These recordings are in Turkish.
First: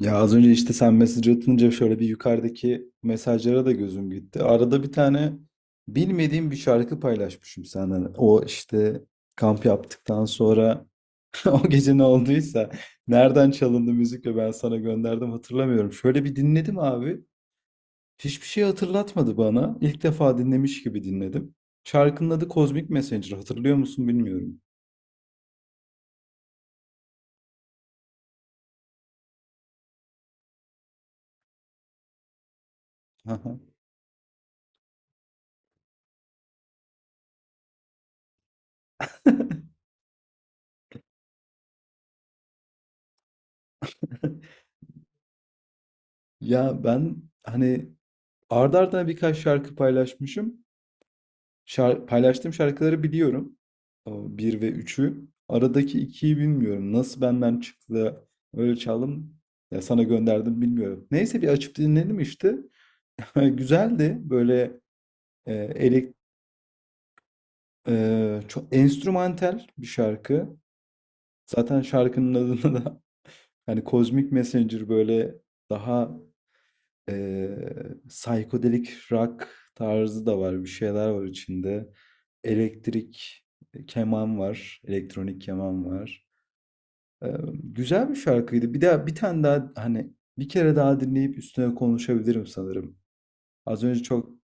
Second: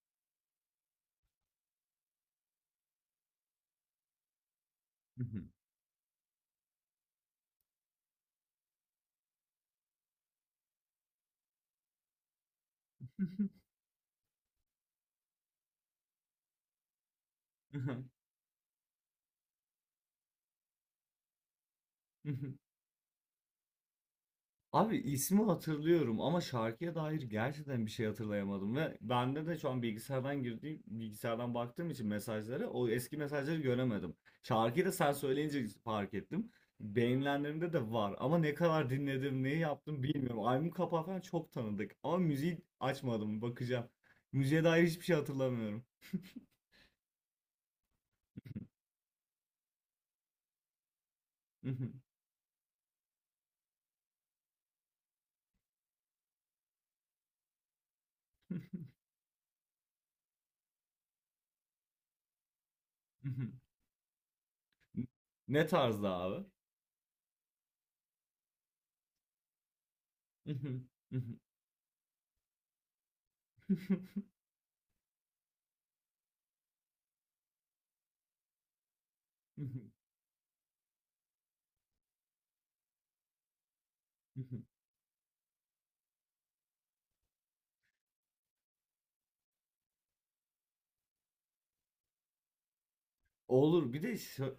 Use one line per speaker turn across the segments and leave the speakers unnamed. Ya az önce işte sen mesaj atınca şöyle bir yukarıdaki mesajlara da gözüm gitti. Arada bir
Hı
tane
hı.
bilmediğim bir şarkı paylaşmışım senden. O işte kamp yaptıktan sonra o gece ne olduysa nereden çalındı müzik ve ben sana gönderdim hatırlamıyorum. Şöyle bir dinledim abi.
Hı hı.
Hiçbir şey hatırlatmadı bana. İlk defa dinlemiş gibi dinledim.
Hı
Şarkının adı
hı.
Cosmic Messenger. Hatırlıyor musun bilmiyorum.
Abi ismi hatırlıyorum ama şarkıya dair gerçekten bir şey hatırlayamadım ve bende de şu an bilgisayardan baktığım için mesajlara o eski mesajları göremedim. Şarkıyı da sen söyleyince fark ettim. Beğenilenlerimde de var ama ne kadar dinledim, neyi yaptım bilmiyorum. Albüm kapağı falan çok tanıdık ama müziği açmadım, bakacağım. Müziğe dair hiçbir şey hatırlamıyorum.
Ya ben hani ardarda arda arda birkaç şarkı paylaşmışım.
Hı hı.
Paylaştığım şarkıları biliyorum. O 1 ve üçü, aradaki 2'yi bilmiyorum. Nasıl benden çıktı? Öyle çaldım. Ya sana gönderdim bilmiyorum. Neyse bir açıp dinledim işte. Güzeldi. Böyle e,
Ne tarzda
elek
abi?
çok enstrümantal bir şarkı. Zaten şarkının adında da hani Cosmic Messenger böyle daha e, psychedelic rock tarzı da var. Bir şeyler var içinde. Elektrik keman var, elektronik keman var. Güzel bir şarkıydı. Bir daha bir tane daha hani bir kere daha dinleyip üstüne konuşabilirim sanırım. Az
Olur.
önce çok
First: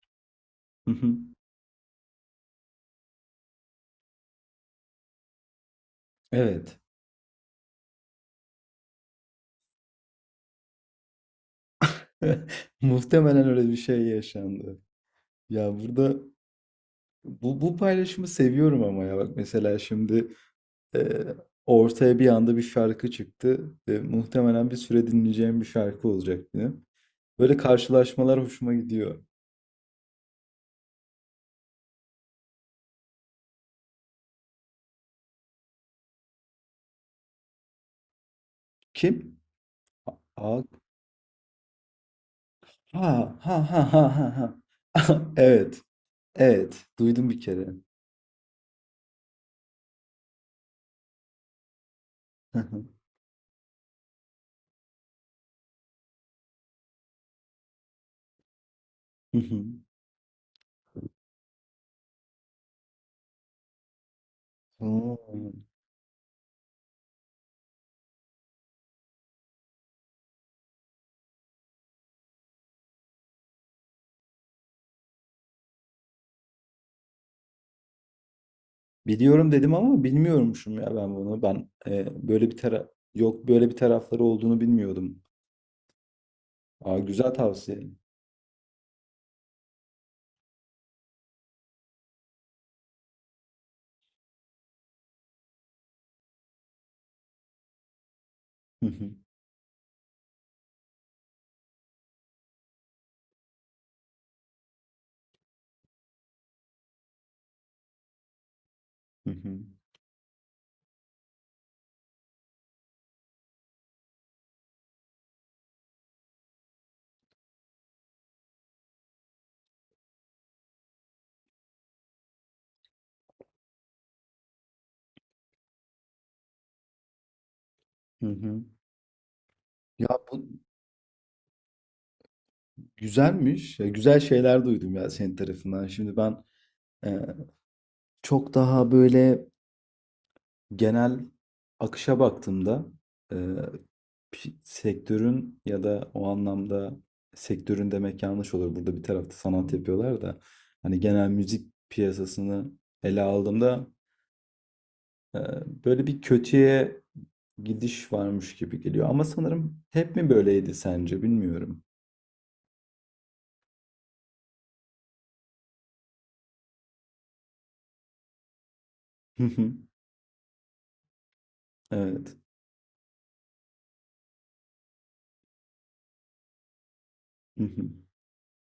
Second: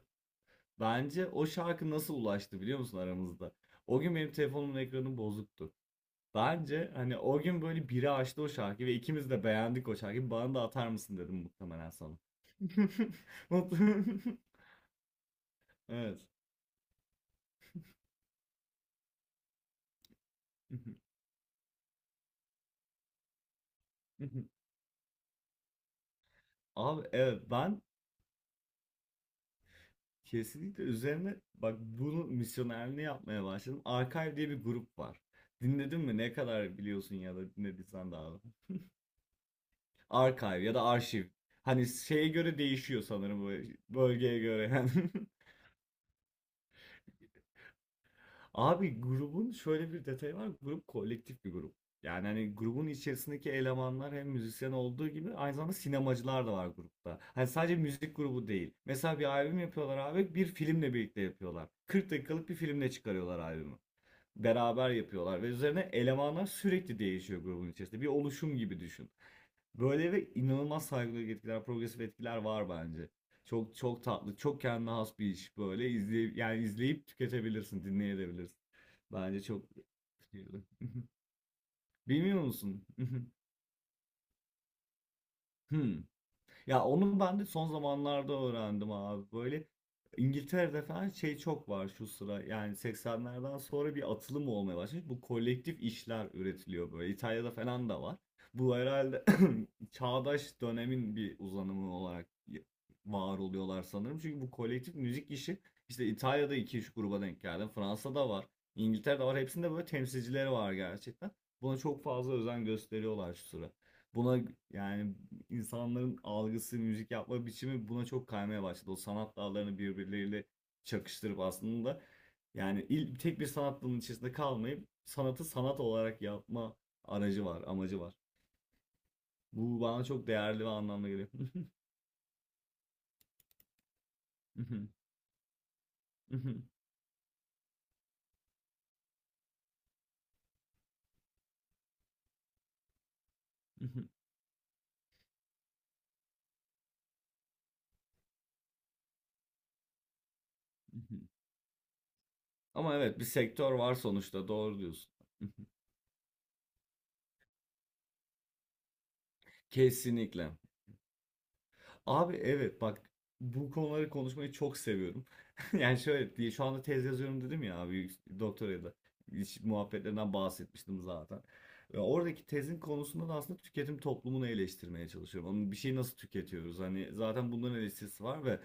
Hı hı.
Bence o şarkı nasıl ulaştı biliyor musun aramızda? O gün benim telefonumun ekranı bozuktu.
Evet.
Bence hani o gün böyle biri açtı o şarkıyı ve ikimiz de beğendik o şarkıyı. Bana da atar mısın dedim muhtemelen sana.
Muhtemelen öyle bir şey
Mutlu-
yaşandı. Ya burada
Evet.
bu paylaşımı seviyorum ama ya bak mesela şimdi eee, ortaya bir anda bir şarkı çıktı. Muhtemelen bir süre dinleyeceğim bir şarkı olacak benim.
Abi evet,
Böyle
ben
karşılaşmalar hoşuma gidiyor.
kesinlikle üzerine, bak, bunu misyonerliğini yapmaya başladım. Archive diye bir grup var. Dinledin mi? Ne kadar biliyorsun ya da dinlediysen daha.
Kim? Aa.
Archive ya da arşiv. Hani şeye göre değişiyor
Ha
sanırım, bu
ha ha ha ha.
bölgeye
Ha.
göre. Yani.
Evet. Evet. Duydum bir kere.
Abi grubun şöyle bir detayı var. Grup kolektif bir grup. Yani hani grubun
Hı
içerisindeki elemanlar hem müzisyen olduğu gibi aynı zamanda sinemacılar da var grupta. Hani sadece müzik grubu değil. Mesela bir albüm
hı.
yapıyorlar abi, bir filmle birlikte yapıyorlar. 40 dakikalık bir filmle çıkarıyorlar albümü. Beraber yapıyorlar ve
Oo.
üzerine elemanlar sürekli değişiyor grubun içerisinde. Bir oluşum gibi düşün. Böyle. Ve inanılmaz saygılı etkiler, progresif etkiler var bence. Çok çok tatlı, çok kendine has bir iş böyle. İzleyip, yani izleyip tüketebilirsin, dinleyebilirsin. Bence
Biliyorum
çok...
dedim ama bilmiyormuşum ya ben bunu. Ben
Bilmiyor
böyle bir
musun?
yok, böyle bir tarafları olduğunu bilmiyordum.
Hmm. Ya
Aa,
onu
güzel
ben de son
tavsiye.
zamanlarda öğrendim abi. Böyle İngiltere'de falan şey çok var şu sıra. Yani 80'lerden sonra bir atılım olmaya başlamış. Bu kolektif işler üretiliyor böyle. İtalya'da falan da var. Bu
Hı hı.
herhalde çağdaş dönemin bir uzanımı olarak var oluyorlar sanırım. Çünkü bu kolektif müzik işi, işte İtalya'da iki üç gruba denk geldim. Fransa'da var. İngiltere'de
Hı
var.
hı.
Hepsinde böyle temsilcileri var gerçekten. Buna çok fazla özen gösteriyorlar şu sıra. Buna, yani insanların algısı, müzik yapma biçimi buna çok kaymaya başladı. O sanat dallarını birbirleriyle çakıştırıp aslında, yani tek bir sanat dalının içerisinde kalmayıp sanatı sanat olarak yapma aracı var, amacı var.
Hı hı.
Bu bana
Ya
çok
bu
değerli ve anlamlı geliyor.
güzelmiş. Ya, güzel şeyler duydum ya senin tarafından. Şimdi ben e, çok daha böyle genel akışa baktığımda, e, sektörün ya da o anlamda sektörün demek yanlış olur. Burada bir tarafta sanat yapıyorlar da hani genel müzik piyasasını
Ama evet,
ele
bir sektör
aldığımda
var sonuçta, doğru diyorsun.
e, böyle bir kötüye gidiş varmış gibi geliyor. Ama sanırım hep mi
Kesinlikle.
böyleydi sence bilmiyorum.
Abi evet bak, bu konuları konuşmayı çok seviyorum. Yani şöyle diye, şu anda tez yazıyorum dedim ya abi, doktoraya da,
Hı
iş
hı.
muhabbetlerinden bahsetmiştim zaten. Ve
Evet.
oradaki tezin konusunda da aslında tüketim toplumunu eleştirmeye çalışıyorum. Onun bir şeyi nasıl tüketiyoruz? Hani zaten
Hı
bunların
hı.
eleştirisi var ve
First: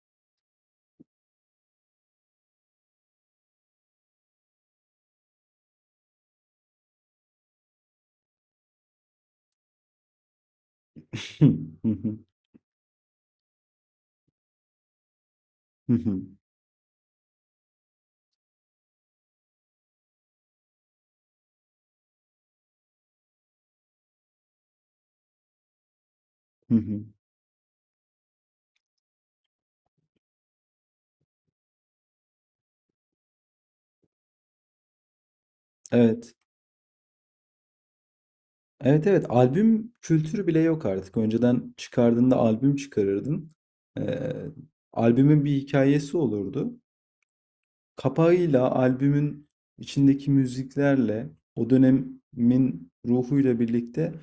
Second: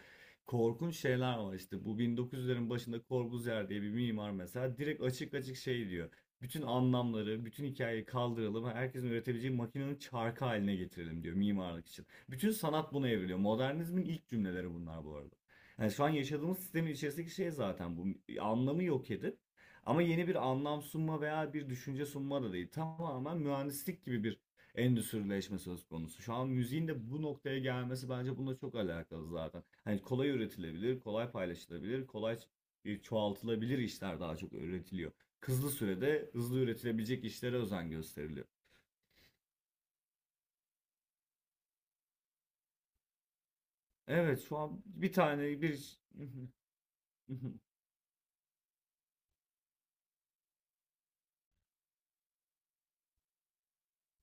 korkunç şeyler var işte. Bu 1900'lerin başında Corbusier diye bir mimar mesela direkt açık açık şey diyor. Bütün anlamları, bütün hikayeyi kaldıralım. Herkesin üretebileceği makinenin çarkı haline getirelim diyor
Hı
mimarlık için.
hı.
Bütün sanat buna evriliyor. Modernizmin ilk cümleleri bunlar bu arada. Yani
Hı
şu an
hı.
yaşadığımız sistemin içerisindeki şey zaten bu. Anlamı yok edip ama yeni bir anlam sunma veya bir düşünce sunma da değil. Tamamen mühendislik gibi bir endüstrileşme söz konusu. Şu an
Hı
müziğin
hı.
de bu noktaya gelmesi bence bununla çok alakalı zaten. Hani kolay üretilebilir, kolay paylaşılabilir, kolay çoğaltılabilir işler daha çok üretiliyor. Hızlı sürede
Evet.
hızlı üretilebilecek işlere özen gösteriliyor.
Evet, evet, albüm kültürü bile yok artık. Önceden çıkardığında albüm çıkarırdın. Ee,
Evet, şu an bir tane
Albümün bir
bir
hikayesi olurdu. Kapağıyla, albümün içindeki müziklerle, o dönemin ruhuyla birlikte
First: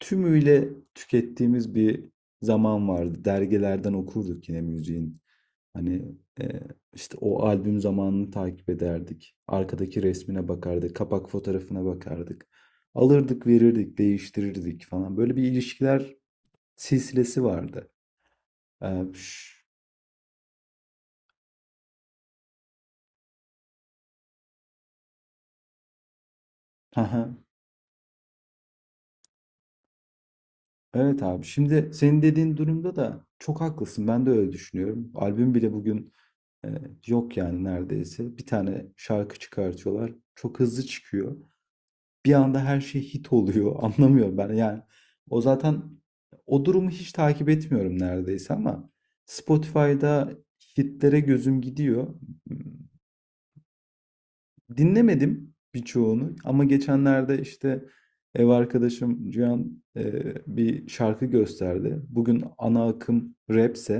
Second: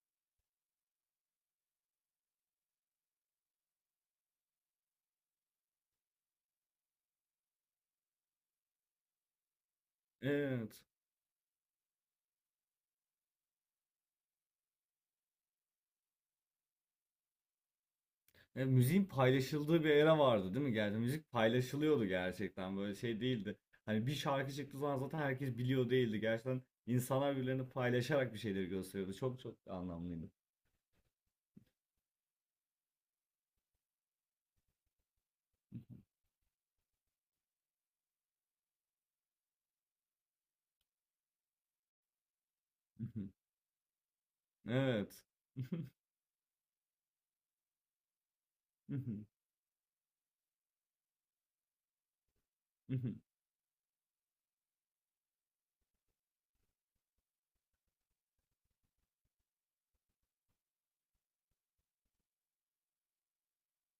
tümüyle tükettiğimiz bir zaman vardı. Dergilerden okurduk yine müziğin. Hani e, işte o albüm zamanını takip ederdik. Arkadaki resmine
Evet.
bakardık, kapak fotoğrafına bakardık. Alırdık, verirdik, değiştirirdik falan. Böyle bir ilişkiler silsilesi vardı.
Ya, müziğin
Ee, şş,
paylaşıldığı bir era vardı değil mi? Yani müzik paylaşılıyordu gerçekten. Böyle şey değildi. Hani bir şarkı çıktığı zaman zaten herkes biliyor değildi. Gerçekten insanlar birbirlerini paylaşarak bir şeyleri gösteriyordu. Çok çok anlamlıydı.
Evet abi. Şimdi senin dediğin durumda da çok haklısın. Ben de öyle düşünüyorum. Albüm bile bugün e, yok yani neredeyse. Bir tane şarkı çıkartıyorlar. Çok hızlı çıkıyor. Bir anda her şey hit oluyor. Anlamıyorum ben. Yani
Evet.
o zaten o durumu hiç takip etmiyorum neredeyse ama Spotify'da hitlere gözüm gidiyor. Dinlemedim birçoğunu ama geçenlerde işte ev arkadaşım Cihan bir şarkı gösterdi. Bugün ana akım rapse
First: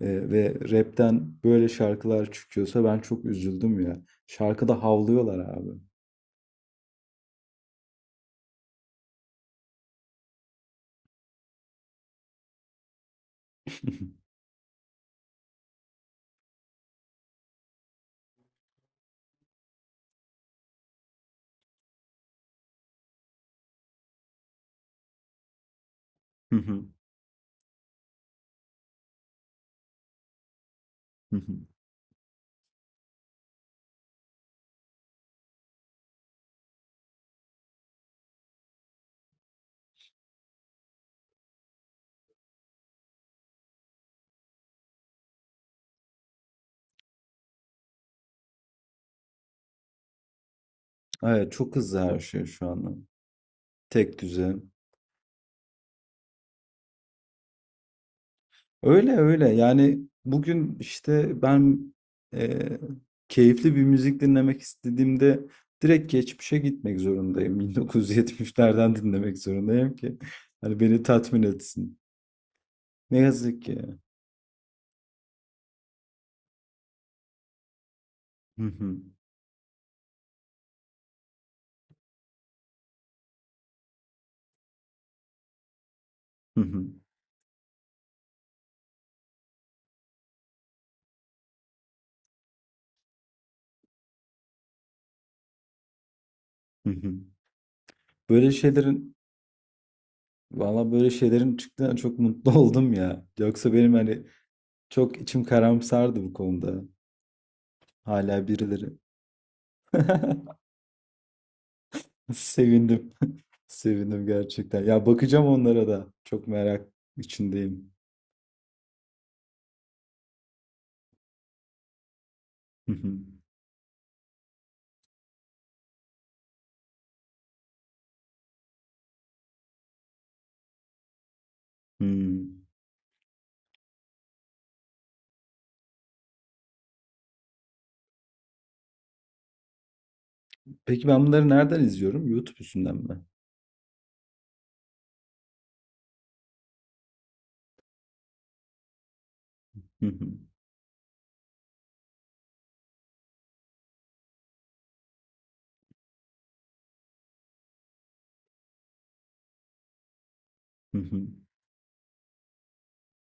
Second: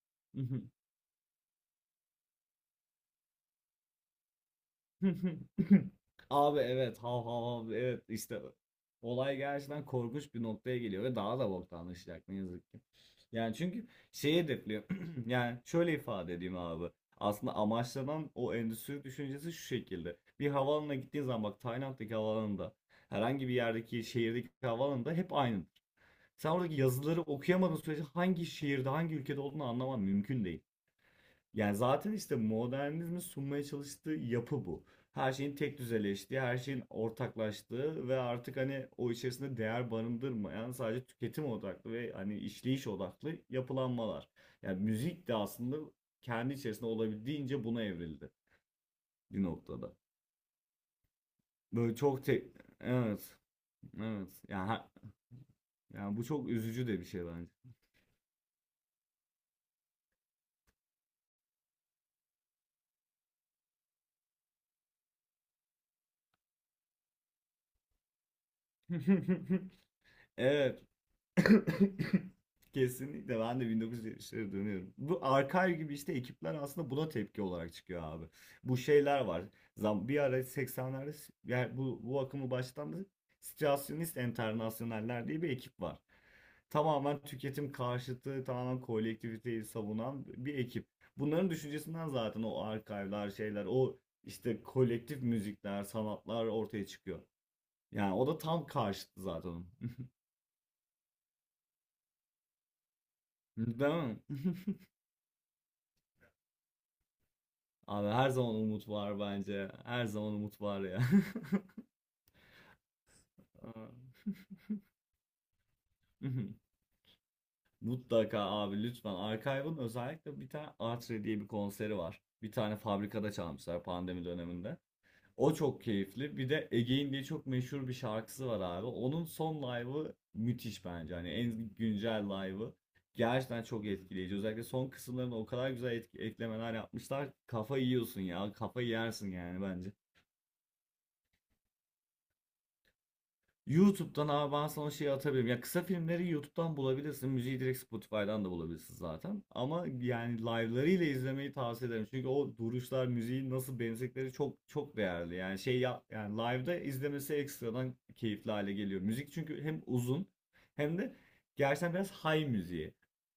ve rapten böyle şarkılar çıkıyorsa ben çok üzüldüm ya. Şarkıda havlıyorlar abi.
Abi evet, hav hav hav, evet işte olay gerçekten korkunç bir noktaya geliyor ve daha da boktanlaşacak ne yazık ki. Yani çünkü şeyi hedefliyor yani şöyle ifade edeyim abi, aslında amaçlanan o endüstri düşüncesi şu şekilde: bir havaalanına gittiğin zaman, bak Tayland'daki havaalanında, herhangi bir yerdeki şehirdeki havaalanında hep aynı. Sen oradaki yazıları okuyamadığın sürece hangi şehirde hangi ülkede olduğunu anlaman mümkün değil. Yani zaten işte modernizmin sunmaya çalıştığı yapı bu. Her şeyin tek düzeleştiği, her şeyin ortaklaştığı ve artık hani o içerisinde değer barındırmayan, sadece tüketim odaklı ve hani işleyiş odaklı yapılanmalar. Yani müzik de aslında kendi içerisinde olabildiğince buna evrildi bir noktada.
Evet, çok
Böyle
hızlı her
çok
şey
tek...
şu anda.
Evet,
Tek
evet.
düze.
Yani bu çok üzücü de bir şey bence.
Öyle öyle. Yani bugün işte ben eee, keyifli bir müzik dinlemek istediğimde direkt geçmişe gitmek zorundayım. 1970'lerden dinlemek zorundayım ki hani
Evet.
beni tatmin etsin. Ne
Kesinlikle ben
yazık
de
ki.
1970'lere dönüyorum. Bu Archive gibi işte ekipler aslında buna tepki olarak çıkıyor abi.
Hı
Bu
hı,
şeyler var. Zam bir ara 80'lerde yani bu akımı başlatan Situasyonist Enternasyonel'ler diye bir ekip var.
hı hı,
Tamamen tüketim karşıtı, tamamen kolektiviteyi savunan bir ekip. Bunların düşüncesinden zaten o arkaylar, şeyler, o işte kolektif müzikler, sanatlar ortaya
hı hı.
çıkıyor. Yani o da
Böyle
tam
şeylerin
karşıtı zaten onun.
valla böyle şeylerin çıktığına çok mutlu oldum ya. Yoksa benim
Değil
hani
mi?
çok içim karamsardı bu konuda.
Abi her
Hala
zaman umut
birileri.
var bence. Her zaman umut var ya.
Sevindim. Sevindim
Aa.
gerçekten. Ya bakacağım onlara da. Çok
Mhm.
merak içindeyim.
Mutlaka abi, lütfen. Archive'ın özellikle bir tane Artre diye bir konseri var. Bir tane
Hı hı.
fabrikada çalmışlar pandemi döneminde. O çok keyifli. Bir de Again diye çok meşhur bir şarkısı var abi. Onun son live'ı müthiş bence. Hani en güncel
Hmm.
live'ı. Gerçekten çok etkileyici. Özellikle son kısımlarına o kadar güzel eklemeler yapmışlar. Kafa yiyorsun ya. Kafa yersin yani bence.
Peki ben bunları nereden izliyorum? YouTube üstünden mi?
YouTube'dan abi, ben sana şey atabilirim. Ya kısa filmleri YouTube'dan bulabilirsin. Müziği direkt Spotify'dan da bulabilirsin zaten. Ama
Hı hı.
yani live'larıyla izlemeyi tavsiye ederim. Çünkü o duruşlar, müziği nasıl benzettikleri çok çok değerli. Yani şey ya, yani live'da izlemesi ekstradan keyifli hale geliyor. Müzik, çünkü hem uzun
Hı
hem de
hı.
gerçekten biraz high müziği.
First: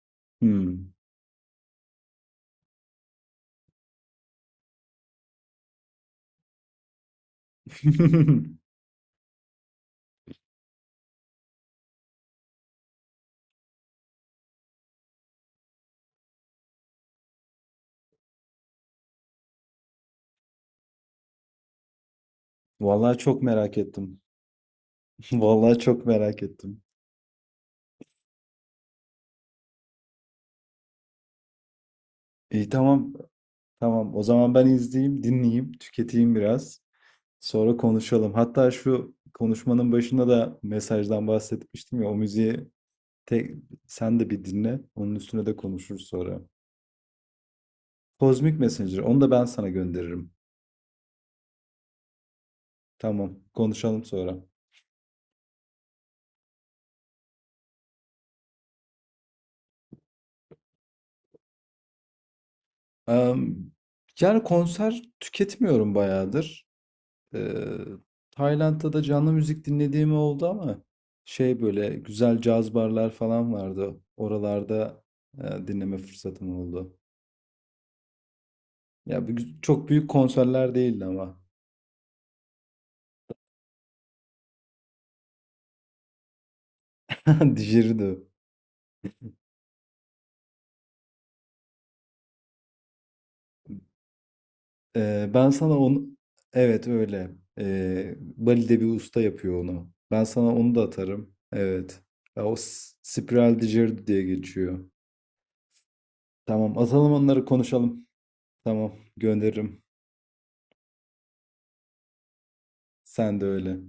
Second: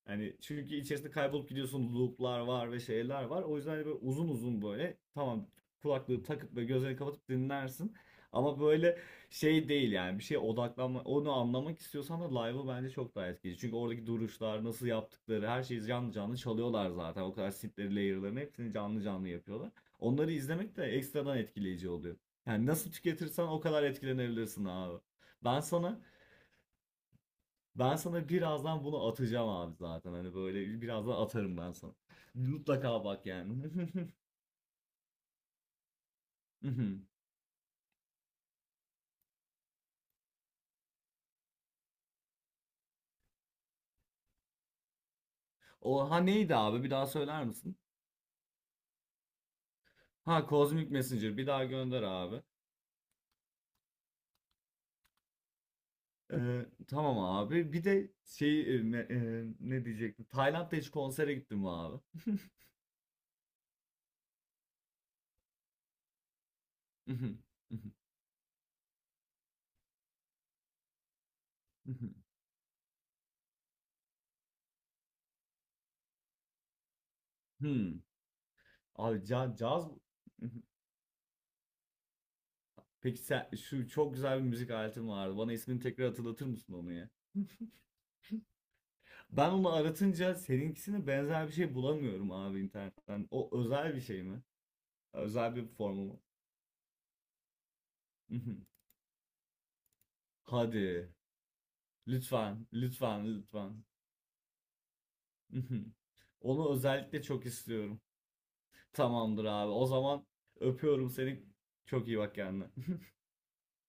Yani çünkü
Hmm.
içerisinde kaybolup gidiyorsun, loop'lar var ve şeyler var. O yüzden hani böyle uzun uzun, böyle tamam, kulaklığı takıp ve gözlerini kapatıp dinlersin. Ama böyle şey değil yani, bir şeye odaklanma onu anlamak istiyorsan da live'ı bence çok daha etkili. Çünkü oradaki duruşlar, nasıl yaptıkları, her şeyi canlı canlı çalıyorlar zaten. O kadar synth'leri, layer'larını hepsini canlı canlı yapıyorlar. Onları izlemek de ekstradan etkileyici oluyor. Yani nasıl
Vallahi çok
tüketirsen o
merak
kadar
ettim.
etkilenebilirsin abi. Ben
Vallahi
sana
çok merak ettim.
ben sana birazdan bunu atacağım abi zaten. Hani böyle birazdan atarım ben sana.
İyi,
Mutlaka
tamam.
bak yani.
Tamam. O zaman ben izleyeyim, dinleyeyim, tüketeyim biraz. Sonra konuşalım. Hatta şu konuşmanın başında da mesajdan bahsetmiştim ya. O müziği tek, sen de bir dinle. Onun üstüne de konuşuruz
O ha
sonra.
neydi abi? Bir daha söyler misin?
Kozmik Messenger. Onu da ben sana gönderirim.
Ha Cosmic Messenger, bir daha gönder abi.
Tamam. Konuşalım sonra.
Tamam abi. Bir de ne diyecektim? Tayland'da hiç konsere gittim mi abi?
Em, Yani konser tüketmiyorum bayağıdır. Ee, Tayland'da da canlı müzik dinlediğim oldu ama şey böyle güzel caz barlar falan vardı. Oralarda dinleme fırsatım oldu.
Hmm. Abi
Ya
caz.
çok büyük konserler değildi ama.
Peki sen, şu çok güzel bir müzik aletin vardı. Bana ismini tekrar hatırlatır mısın onu ya?
Dijeridi.
Ben onu aratınca seninkisine benzer bir şey bulamıyorum abi internetten. O özel bir şey mi?
Ben
Özel bir
sana
formu
onu,
mu?
evet öyle. Bali'de bir usta yapıyor onu. Ben sana onu da
Hadi.
atarım. Evet. Ya o
Lütfen, lütfen,
spiral
lütfen.
djirdi diye geçiyor.
Onu
Tamam, atalım,
özellikle
onları
çok istiyorum.
konuşalım. Tamam,
Tamamdır abi.
gönderirim.
O zaman öpüyorum seni. Çok iyi bak kendine.
Sen de öyle.